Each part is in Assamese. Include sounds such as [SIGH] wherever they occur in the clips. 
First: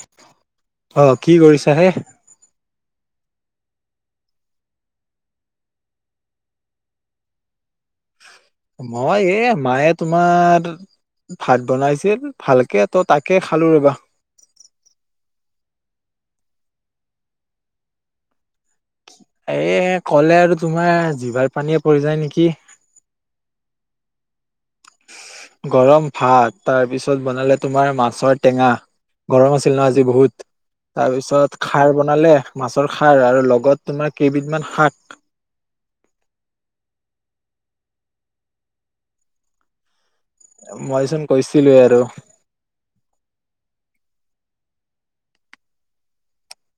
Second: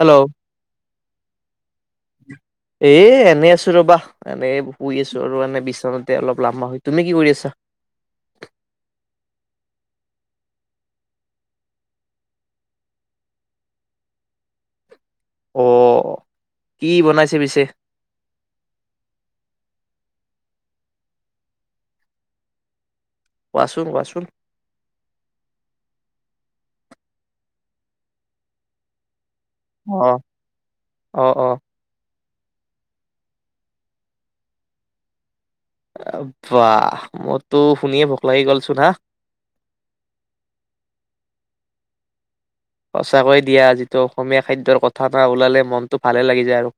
হেল্ল' আহ, কি কৰিছা হে। এনে আছো ৰবা, এনে শুই আছো আৰু এনে বিচনাতে অলপ লম্বা হৈ, তুমি কি কৰি আছা? মই এ মায়ে তোমাৰ ভাত বনাইছিল ভালকে ত তাকে খালো ৰবা অ, কি বনাইছে পিছে? এ, ক'লে আৰু তোমাৰ জিবাৰ পানীয়ে পৰি যায় নেকি। কোৱা চোন কোৱা চোন। গৰম ভাত তাৰপিছত বনালে তোমাৰ, মাছৰ টেঙা। গৰম আছিল ন, আজি অ বহুত তাৰ অ অ পিছত খাৰ বনালে। মাছৰ খাৰ আৰু লগত তোমাৰ, কেইবিধমান শাক। বাহ মইতো শুনিয়ে ভোক লাগি গল চোন হা। মইচোন কৈছিলো এ আৰু। সঁচাকৈয়ে দিয়া, যিটো অসমীয়া খাদ্যৰ কথা এটা ওলালে মনটো ভালে লাগি যায় আৰু।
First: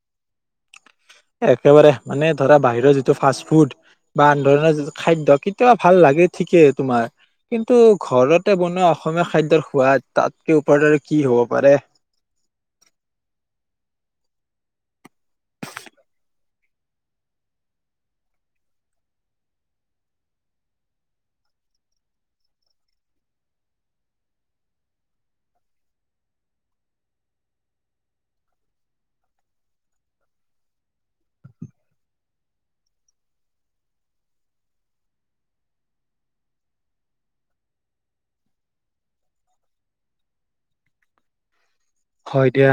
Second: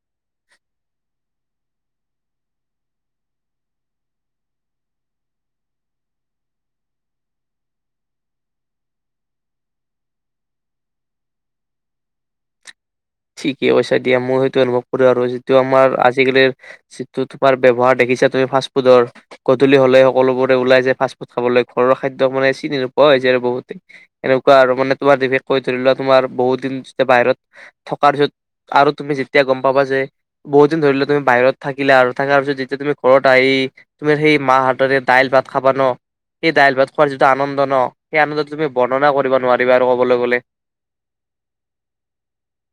একেবাৰে মানে ধৰা বাহিৰৰ যিটো ফাষ্ট ফুড বা আন ধৰণৰ যিটো খাদ্য, কেতিয়াবা ভাল লাগে ঠিকেই তোমাৰ কিন্তু ঘৰতে বনোৱা অসমীয়া খাদ্যৰ সোৱাদ তাতকে ওপৰতৰে কি হব পাৰে? ঠিকে কৈছা দিয়া, মোৰ সেইটো আলপ। কৰে আৰু যিটো আমাৰ, আজিকালিৰ। যিটো তোমাৰ ব্যৱহাৰ দেখিছা তুমি ফাষ্টফুডৰ গধূলি হলে সকলোবোৰে ওলাই যায়, ফাষ্টফুড খাবলৈ ঘৰৰ খাদ্য মানে চিনি নোপোৱা হৈ যায় আৰু বহুতে, এনেকুৱা আৰু মানে তোমাৰ কৈ ধৰি লোৱা তোমাৰ বহুত দিন যেতিয়া বাহিৰত। থকাৰ পিছত আৰু তুমি যেতিয়া গম পাবা যে বহুত দিন ধৰি ললে তুমি বাহিৰত থাকিলা আৰু থকাৰ পিছত যেতিয়া তুমি ঘৰত আহি তুমি সেই মাহ হাততেৰে দাইল ভাত খাবা ন সেই দাইল ভাত খোৱাৰ যিটো আনন্দ ন সেই আনন্দ তুমি বৰ্ণনা কৰিব নোৱাৰিবা আৰু কবলৈ গলে [UNINTELLIGIBLE] হয় দিয়া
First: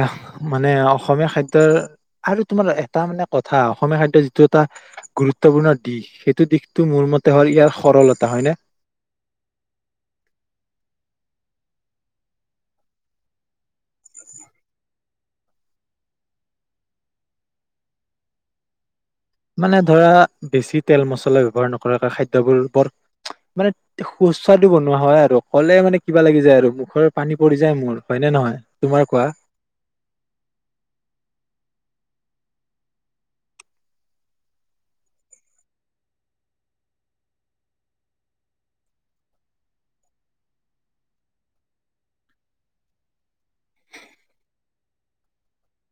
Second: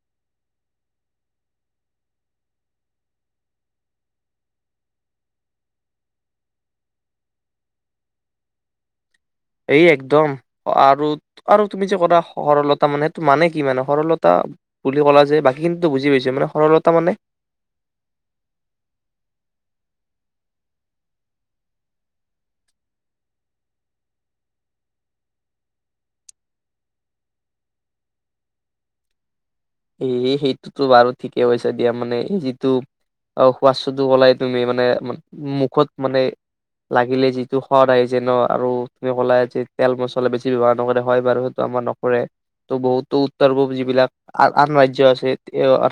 মানে অসমীয়া খাদ্যৰ আৰু তোমাৰ এটা মানে কথা অসমীয়া খাদ্যৰ যিটো এটা গুৰুত্বপূৰ্ণ দিশ, সেইটো দিশটো মোৰ মতে হ'ল ইয়াৰ সৰলতা হয়নে? এই একদম আৰু আৰু তুমি যে কৰা সৰলতা মানে সেইটো মানে কি, মানে সৰলতা বুলি কলা যে বাকীখিনো বুজি পাইছো মানে সৰলতা মানে। মানে ধৰা বেছি তেল মছলা ব্যৱহাৰ নকৰা খাদ্যবোৰ বৰ মানে সুস্বাদু বনোৱা হয় আৰু ক'লে মানে কিবা লাগি যায় আৰু মুখৰ পানী পৰি যায় মোৰ হয়নে নহয় তোমাৰ কোৱা। স সেইটোতো বাৰু ঠিকে হৈছে দিয়া মানে এই যিটো অ শুৱাসটো কলাই তুমি মানে মুখত মানে লাগিলে যিটো সোৱাদ আহি যে ন আৰু তুমি কলা যে তেল মছলা বেছি ব্যৱহাৰ নকৰে, হয় বাৰু সেইটো আমাৰ নকৰে ত বহুতো। উত্তৰ পূব যিবিলাক [UNINTELLIGIBLE] আন ৰাজ্য় আছে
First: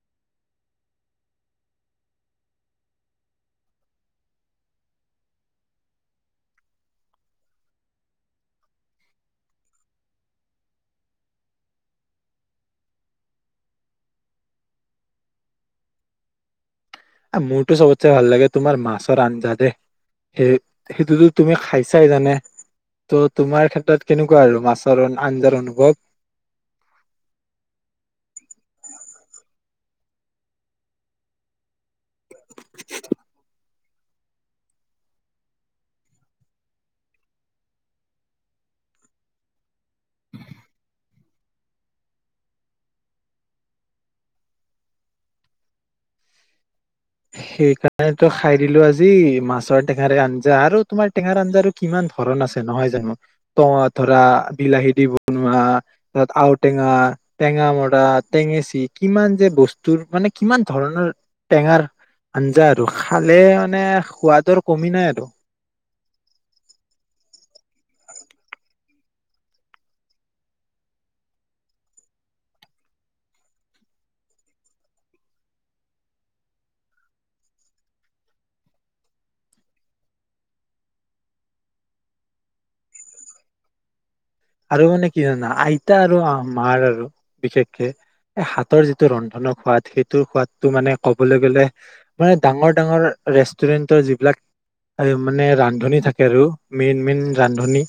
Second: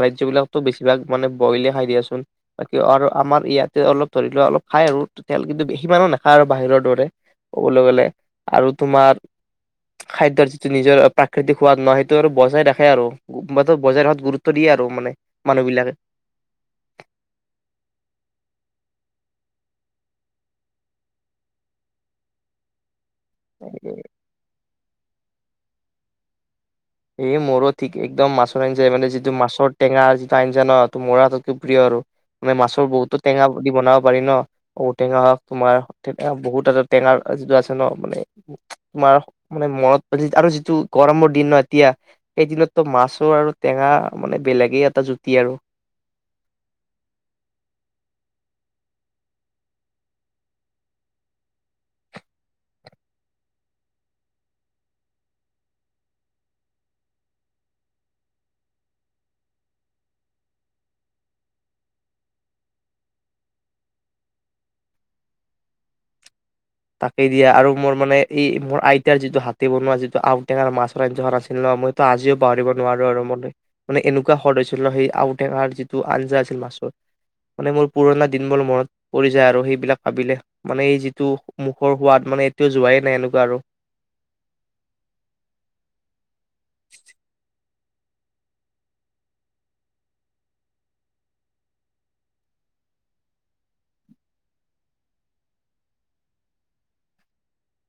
ৰাজ্যৰ বিলাকতো বেছিভাগ মানে বইলে খাই দিয়াচোন ক আৰু আমাৰ ইয়াতে অলপ ধৰি লোৱা অলপ খায় আৰু তেল কিন্তু বেছি মানুহ নাখায় আৰু বাহিৰৰ দৰে ক'বলৈ গলে আৰু তোমাৰ খাদ্যয়ৰ যিটো নিজৰ প্ৰাকৃতিক সোৱাদ নহয় সেইটো আৰু বজাই ৰাখে আৰু মতো বজাই সাত গুৰুত্ব দিয়ে আৰু মানে মানুহ বিলাকে। মোৰতো চবতচে ভাল লাগে তোমাৰ মাছৰ আঞ্জা দে সেই সেইটোতো তুমি খাইছাই জানে? ত' তোমাৰ ক্ষেত্ৰত কেনেকুৱা আৰু মাছ? চৰ আঞ্জাৰ অনুভৱ? এই মৰো ঠিক একদম মাছৰ আঞ্জা মানেিটো মাছৰ টেঙাৰ যিটো আঞ্জা ন ত মৰা ততকৈ প্ৰিয় আৰু। আমে মাছৰ বহুতো টেঙা দি বনাওঁ, পাৰি ন ঔটেঙা হওক তোমাৰ বহুত এটা টেঙা যিটো আছে ন মানে তোমাৰ মানে মন আৰু যিটো গৰমৰ দিন নহ। এতিয়া সেইদিনতো মাছৰ আৰু টেঙা মানে বেলেগেই এটা জুতি আৰু সেইকাৰণেতো খাই দিলো আজি। মাছৰ টেঙাৰে আঞ্জা আৰু। তোমাৰ টেঙাৰ আঞ্জা কিমান ধৰন আছে নহয় জানো টঙ ধৰা বিলাহী দি বনোৱা ত আওটেঙা টেঙা মৰা টেঙেচি, কিমান যে বস্তুৰ মানে কিমান ধৰণৰ টেঙাৰ আঞ্জা আৰু খালে মানে সোৱাদৰ কমি নাই আৰু। তাকেই দিয়া আৰু মোৰ মানে এই মোৰ আইতাৰ যিটো হাতে বনোৱা যিটো আউটেঙাৰ মাছৰ আঞ্জাখন আছিল ন মইো আজিও পাহৰিব নোৱাৰো আৰু ম মানে এনেকুৱা স্ৰদ হৈছিল ন সেই আউটেঙাৰ যিটো আঞ্জা আছিল মাছৰ মানে মোৰ পুৰণা দিনবোৰ মনত পৰি যায় আৰু সেইবিলাক ভাবিলে মানে এই যিটো। মুখৰ সোৱাদ মানে এতিয়াও যোৱাই নাই এনেকুৱা আৰু। আৰু মানে কি জানা আইতা আৰু? মাৰ আৰু বিশষেষ হাতৰ যিটো ৰন্ধনৰ সোৱাদ সেইটো সোৱাদতটো মানে কবলৈ গলে মানে ডাঙৰ ডাঙৰ ৰেষ্টুৰেন্টৰ যিবিলাক এ মানে ৰান্ধনী থাকে আৰু মেইন মেইন ৰান্ধনী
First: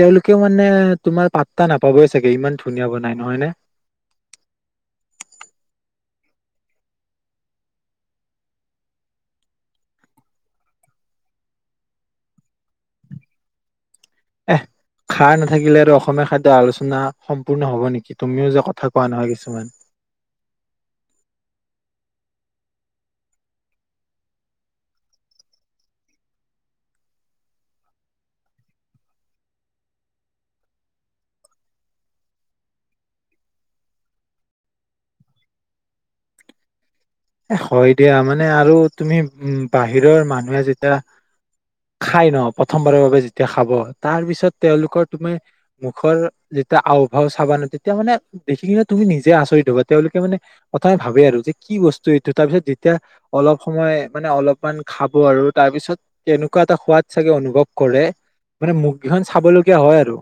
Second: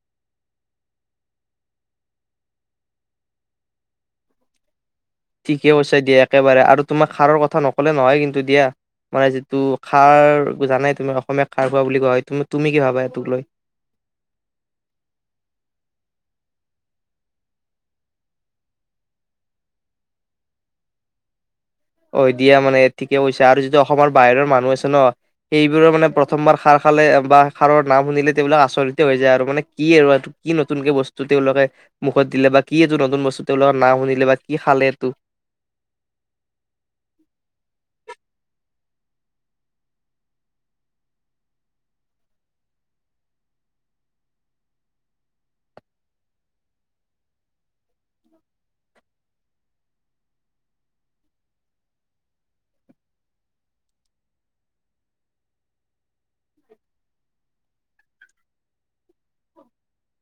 তেওঁলোকেও মানে, তোমাৰ পাতটা নাপাবই চাগে ইমান ধুনীয়া বনাই নহয় নে? ঠিকে কৈছা দিয়া একেবাৰে আৰু তোমাক খাৰৰ কথা নকলে নহয় কিন্তু দিয়া মানে যিটো খাৰ জানাই তুমি অসমীয়া খাৰ খোৱা বুলি কোৱা হয় তুমি কি ভাবা সটোক লৈ? এ খাৰ নাথাকিলে আৰু অসমীয়া খাদ্যৰ আলোচনা সম্পূৰ্ণ হব নেকি? তুমিও যে কথা কোৱা নহয় কিছুমান। হয় দিয়া মানে ঠিকে কৈছা আৰু যিটো অসমৰ বাহিৰৰ মানুহ আছে ন সেইবোৰৰ মানে প্ৰথমবাৰ খাৰ খালে বা খাৰৰ নাম শুনিলে তেওঁলিলাক আচৰিতে হৈ যায় আৰু মানে কি আৰু কি নতুনকে বস্তু তেওঁলোকে মুখত দিলে বা কি এইটো নতুন বস্তু তেওঁলোকৰ নাম শুনিলে বা কি খালে এইটো। এ হয় দিয়া মানে আৰু তুমি উম বাহিৰৰ মানুহে যেতিয়া খাই ন প্ৰথমবাৰৰ বাবে যেতিয়া খাব তাৰ পিছত তেওঁলোকৰ তুমি মুখৰ যেতিয়া আওভাও চাবা ন তেতিয়া মানে দেখি কিনে তুমি নিজে আচৰিত হবা তেওঁলোকে মানে প্ৰথমে ভাবে আৰু যে কি বস্তু? ৃ তাৰপিছত যেতিয়া অলপ সময় মানে অলপমান খাব আৰু তাৰ পিছত তেনেকুৱা এটা সোৱাদ চাগে অনুভৱ কৰে মানে মুগকেইখন চাবলগীয়া হয় আৰু।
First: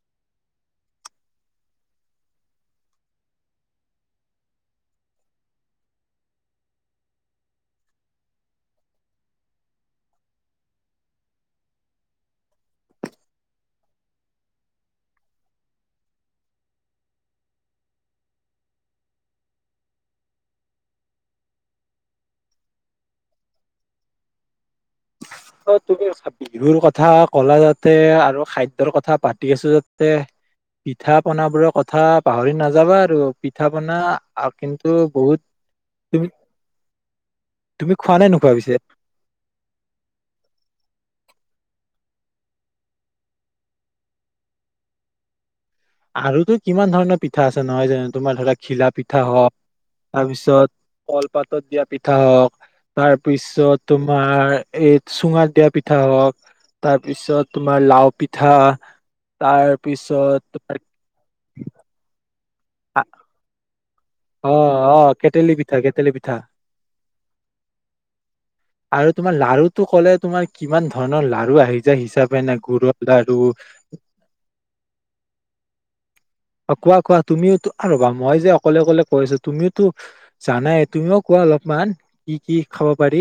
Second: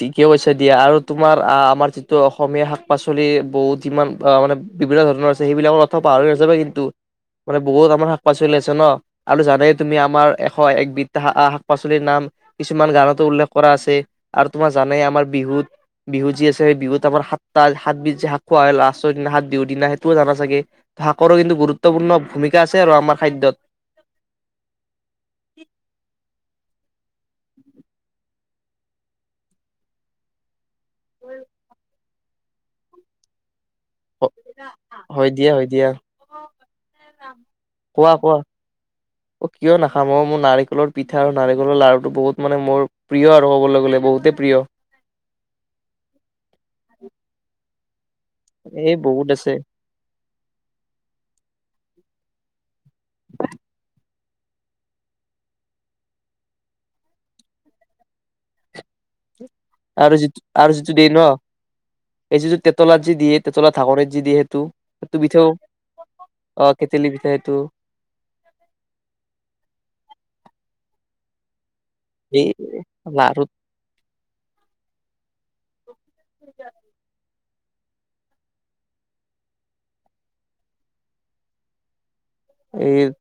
ঠিকে হৈছে দিয়া আৰু তোমাৰ আহ আমাৰ যিটো অসমীয়া শাক পাচলি বহুত যিমান অহ মানে বিভিন্ন ধৰণৰ আছে সেইবিলাক কথা পাহৰি গৈছাএ কিন্তু মানে বহুত আমাৰ শাক পাচলি আছে ন আৰু জানেই তুমি আমাৰ এশ একবিধ শাক পাচলিৰ নাম কিছুমান গানতো উল্লেখ কৰা আছে। আৰু তোমাৰ জানে আমাৰ বিহুত বিহু যি আছে সেই বিহুত আমাৰ সাতটা সাতবিধ যে শাক খোৱা হয় লাষ্টৰ দিনা সাত বিহুৰ দিনা সেইটোও জানা চাগে শাকৰো কিন্তু গুৰুত্বপূৰ্ণ ভূমিকা আছে আৰু আমাৰ খাদ্যত। অ তুমি বিহুৰ কথা কলা যাতে আৰু খাদ্যৰ কথা পাতি আছো যাতে পিঠা পন বোৰৰ কথা পাহৰি নাযাবা আৰু। পিঠা পনা কিন্তু হয় বহুত দিয়া হয় দিয়া তুমি তুমি কোৱা খোৱা নে কোৱা নোখোৱা পিছে? অ কিয় নাখাম অ মোৰ নাৰিকলৰ পিঠা আৰু নাৰিকলৰ লাড়ুটো বহুত মানে মোৰ প্ৰিয় আৰু ক'বলৈ গ'লে বহুতেই প্ৰিয়। আৰুতো কিমান ধৰণৰ পিঠা আছে? নহয় যেন তোমাৰ ধৰা ঘিলা এই পিঠা বহুত হওক আছে তাৰপিছত কলপাতত দিয়া পিঠা, পিঠা হওক তাৰপিছত তোমাৰ এই চুঙাত দিয়া পিঠা হওঁক তাৰপিছত তোমাৰ লাও পিঠা, তাৰ পিছত দি ন? এইটো টে তলত দিয়ে যে তেতলত? অ অ কেতেলি পিঠা কেতেলী পিঠা অ কেতেলী পিঠা সেইটো আৰু তোমাৰ লাৰুটো কলে তোমাৰ কিমান ধৰ? লাৰু আহিছে, হিচাপে এই নে গুৰৰ লাডু লাৰুত কোৱা কোৱা? তুমিওতো এ ৰবা মই য়ে যে অকলে অকলে কৈছো তুমিওতো জানাই তুমিও কোৱা অলপমান কি কি খাব এ পাৰি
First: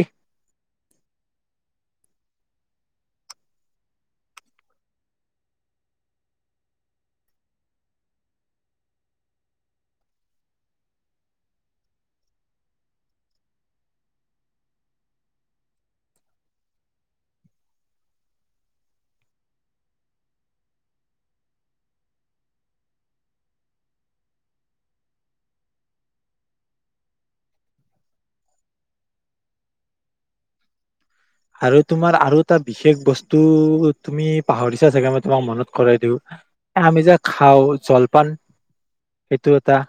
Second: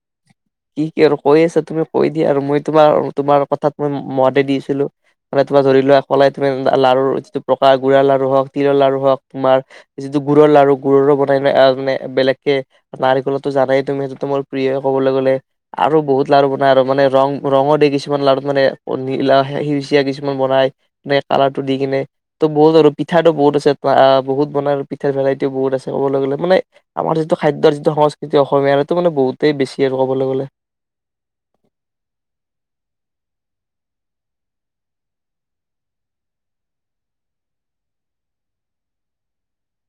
কি কি আৰু কৈ আছা তুমি কৈ দিয়া আৰু মই তোমাৰ তোমাৰ কথাত মই মতে দিছিলো মে তোমাৰ ধৰি লোৱা কলাই তুমি লাৰুৰ যিটো পকা গুডাৰ লাৰু হওঁক তিলৰ লাৰু হওক তোমাৰ যিটো গুুৰৰ লাৰু গুুৰৰো বনাই নানে বেলেগকে নাৰিকলতো জানাই তুমি সেই মোৰ প্ৰিয় ক'বলৈ গ'লে আৰু বহুত লাৰু বনাই আৰু মানে ৰং ৰঙো দে কিছুমান লাৰু মানে ল সেউচিয়া কিছুমান বনাই যে কালাৰটো দি কিনে ত বহুত আৰু পিঠাটো বহুত আছে বহুত বনাই আৰু পিঠাৰ ভেৰাইটিও বহুত আছে ক'বলৈ গ'লে মানে আমাৰ যিটো খাদ্যৰ যিটো সংস্কৃতি অসমীয়াৰ বহুতেই বেছি আৰু ক'বলৈ গ'লে আৰু তোমাৰ আৰু এটা বিশেষ বস্তু তুমি পাহৰিছা জেগা মই তোমাক মনত কৰাই দিওঁ এ আমি যে খাওঁ জলপান সেইটো এটা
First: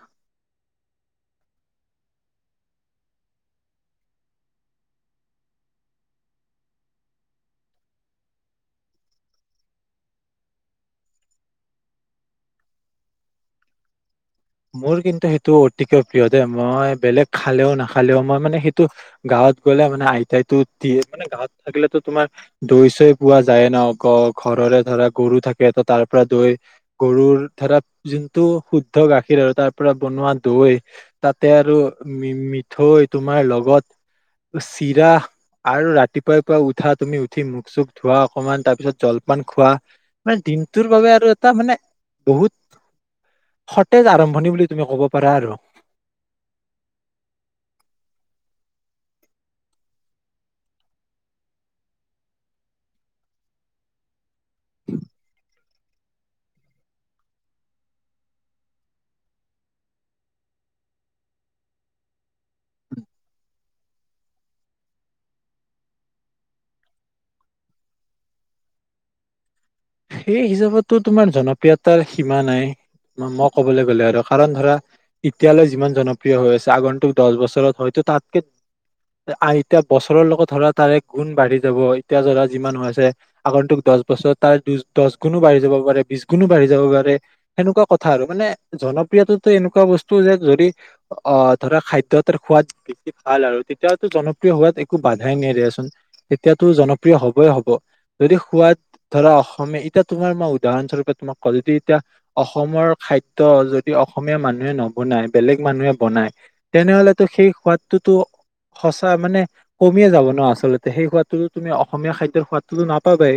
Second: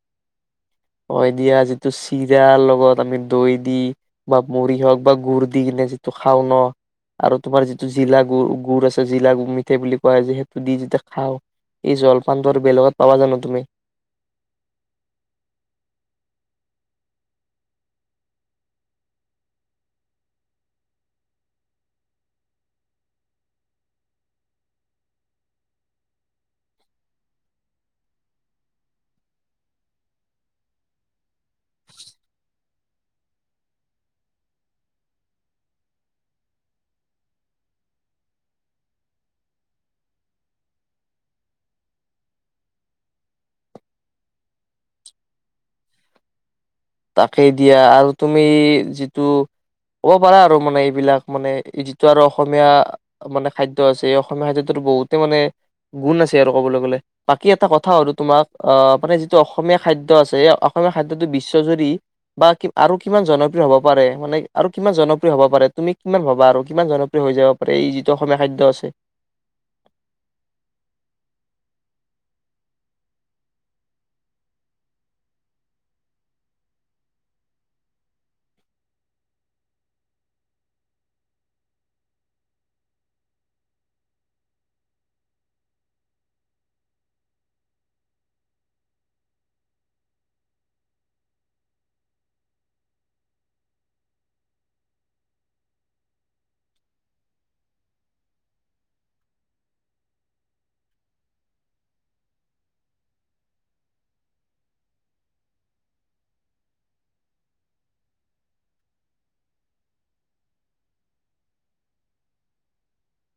অ দিয়া যিটো চিৰা লগত আমি দৈ দি বা মুড়ি হওঁক বা গুড় দি কিনে যিটো খাওঁ ন আৰু তোমাৰ যিটো জিলা গু গুড় আছে জিলা মিঠে বুলি কোৱা যে সেইটো দি যেতিয়া খাওঁ এই জলপানটো আৰু বেলেগত পাবা জানো তুমি মোৰ কিন্তু সেইটো অতিকৈ প্ৰিয় দে মই বেলেগ খালেও নাখালেও মই মানে সেইটো গাঁৱত গ'লে মানে আইতাইতো দিয়ে মানে গাঁৱত থাকিলেতো তোমাৰ দৈ চৈ পোৱা যায় ন ঘৰৰে ধৰা গৰু থাকে ত তাৰ পৰা দৈ গৰুৰ ধৰা যোনটো শুদ্ধ গাখীৰ গীৰ আৰু তাৰ পৰা বনোৱা দৈ তাতে আৰু মিঠৈ তোমাৰ লগত চিৰা আৰু ৰাতিপুৱাই পৰাুৱ উঠা তুমি উঠি মুখ চুখ ধোৱা অকমান তাৰ পিছত জলপান খোৱা মানে দিনটোৰ বাবে আৰু এটা মানে বহুত জ আৰম্ভণি বুলি তুমি ক'ব পাৰা আৰু তাকেই দিয়া আৰু তুমি যিটো ক'ব পাৰা আৰু মানে এইবিলাক মানে যিটো আৰু অসমীয়া মানে খাদ্য আছে এই অসমীয়া খাদ্যটোৰ বহুতে মানে গুণ আছে আৰু কবলৈ গলে বাকী এটা কথা হল তোমাক আহ মানে যিটো অসমীয়া খাদ্যয় আছে অসমীয়া খাদ্যটো বেছি ুৰি বা আৰু কিমান জনপ্ৰিয় হ'ব পাৰে মানে আৰু কিমান জনপ্ৰিয় হ'ব পাৰে তুমি কিমান ভাবা আৰু কিমান জনপ্ৰিয় হৈ যাব পাৰে এই যিটো অসমীয়া খাদ্য আছে সেই হিচাপতো তোমাৰ জনপ্ৰিয়তাৰ সীমা নাই মই কবলৈ গ'লে আৰু কাৰণ ধৰা এতিয়ালৈ যিমান জনপ্ৰিয় হৈ আছে আগন্তুক দহ বছৰত হয়তো তাতকে এতিয়া বছৰৰ লগত ধৰা তাৰে গুণ বাঢ়ি যাব এতিয়া ধৰা যিমান হৈ আছে আগন্তুক দহ বছৰত তাৰ দু দহ গুণো বাঢ়ি যাব পাৰে বিশ গুণো বাঢ়ি যাব পাৰে সেনেকুৱা কথা আৰু মানে জনপ্ৰিয়ততো এনেকুৱা বস্তু যে যদি অ ধৰা খাদ্যয় এটাৰ সোৱাদ বেছি ভাল আৰু তেতিয়ো জনপ্ৰিয় হোৱাত একো বাধাই নিয়ে দিয়াচোন তেতিয়াতো জনপ্ৰিয় হবই হব যদি সোৱাদ ধৰা অসমীয়া এতিয়া তোমাৰ মই উদাহৰণস্বৰূপে তোমাক কওঁ য এতিয়া অসমৰ খাদ্য যদি অসমীয়া মানুহে নবনায় বেলেগ মানুহে বনায় তেনেহলেতো সেই সোৱাদটোতো সচা মানে কমিয়ে যাব ন আচলতে সেই সোৱাদটোতো তুমি অসমীয়া খাদ্যয়ৰ সোৱাদটোতো নাপাবাই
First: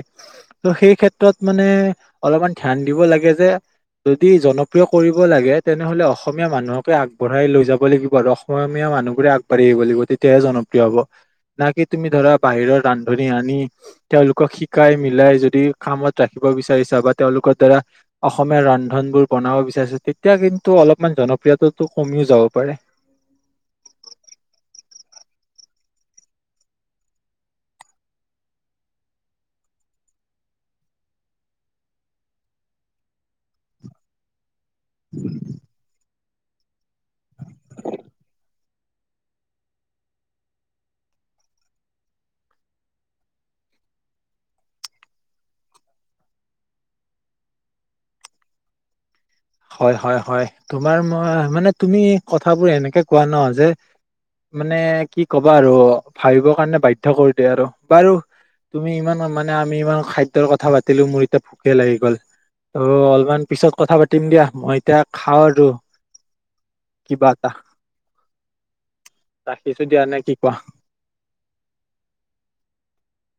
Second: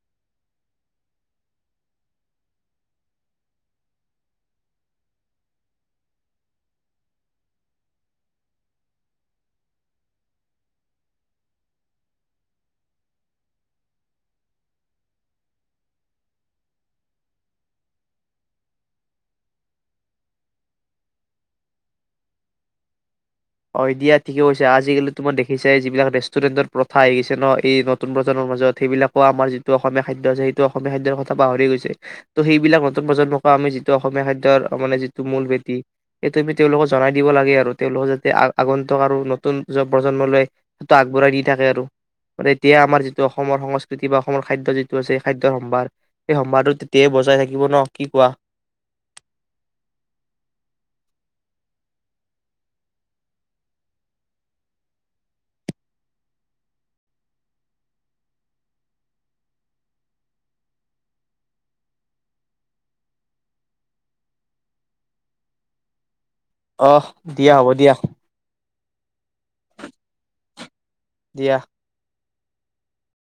ত' সেই ক্ৰত ক্ষ্ৰত মানে অলপমান ধ্যান দিব লাগে যে যদি জনপ্ৰিয় কৰিব লাগে তেনেহলে অসমীয়া মানুহকে আগবঢ়াই লৈ যাব লাগিব আৰু অসমীয়া মানুহবোৰে আগবাঢ়ি আহিব লাগিব তেতিয়াহে জনপ্ৰিয় হ'ব ন কি তুমি ধৰা বাহিৰৰ ৰান্ধনি আনি তেওঁলোকক শিকাই মিলাই যদি খামত ৰাখিব বিচাৰিছা বা তেওঁলোকৰ দ্বাৰা অসমীয়া ৰন্ধন বোৰ বনাব বিচাৰিছা তেতিয়া কিন্তু অলপমান জনপ্ৰিয়তো কমিও যাব পাৰে অ দিয়া ঠিকে কৈছে আজিকালি তোমাৰ দেখিছাই যিবিলাক ৰেষ্টুৰেণ্টৰ প্ৰথা আহি গিছে ন এই নতুন প্ৰজন্মৰ মাজত সেইবিলাকো আমাৰ যিটো অসমীয়া খাদ্য আছে সেইটো অসমীয়া খাদ্যৰ কথা পাহৰি গৈছে ত' সেইবিলাক নতুন প্ৰজন্মকো আমি যিটো অসমীয়া খাদ্য ত মানে যিটো মূল বেটি এইটো আমি তেওঁলোকক জনাই দিব লাগে আৰু তেওঁলোকক যে তে আগন্তুক আৰু নতুন প্ৰজন্মলৈ সেইটো আগবঢ়াই দি থাকে আৰু মান তেতিয়াই আমাৰ যিটো অসমৰ সংস্কৃতি বা অসমৰ খাদ্য যিটো আছে স খাদ্যয়ৰ সম্ভাৰ সেই সম্ভাৰটো তেতিয়াই বজাই থাকিব ন কি কোৱা হয় হয় হয় তোমাৰ মই মানে তুমি কথাবোৰ এনেকে কোৱা ন যে মানে কি কবা আৰু ভাবিব কাৰণে বাধ্য কৰি দিয় আৰু বাৰু তুমি ইমান মানে আমি ইমান খাদ্যৰ কথা পাতিলো মোৰ এতিয়া ভোকে লাগি গল ত অলপমান পিছত কথা পাতি পাতিম দিয়া মই এতিয়া খাওঁ আৰু আহ কিবা এটা দিয়া হ'ব দিয়া ৰাখিছো দিয়া আৰু নে কি কোৱা দিয়া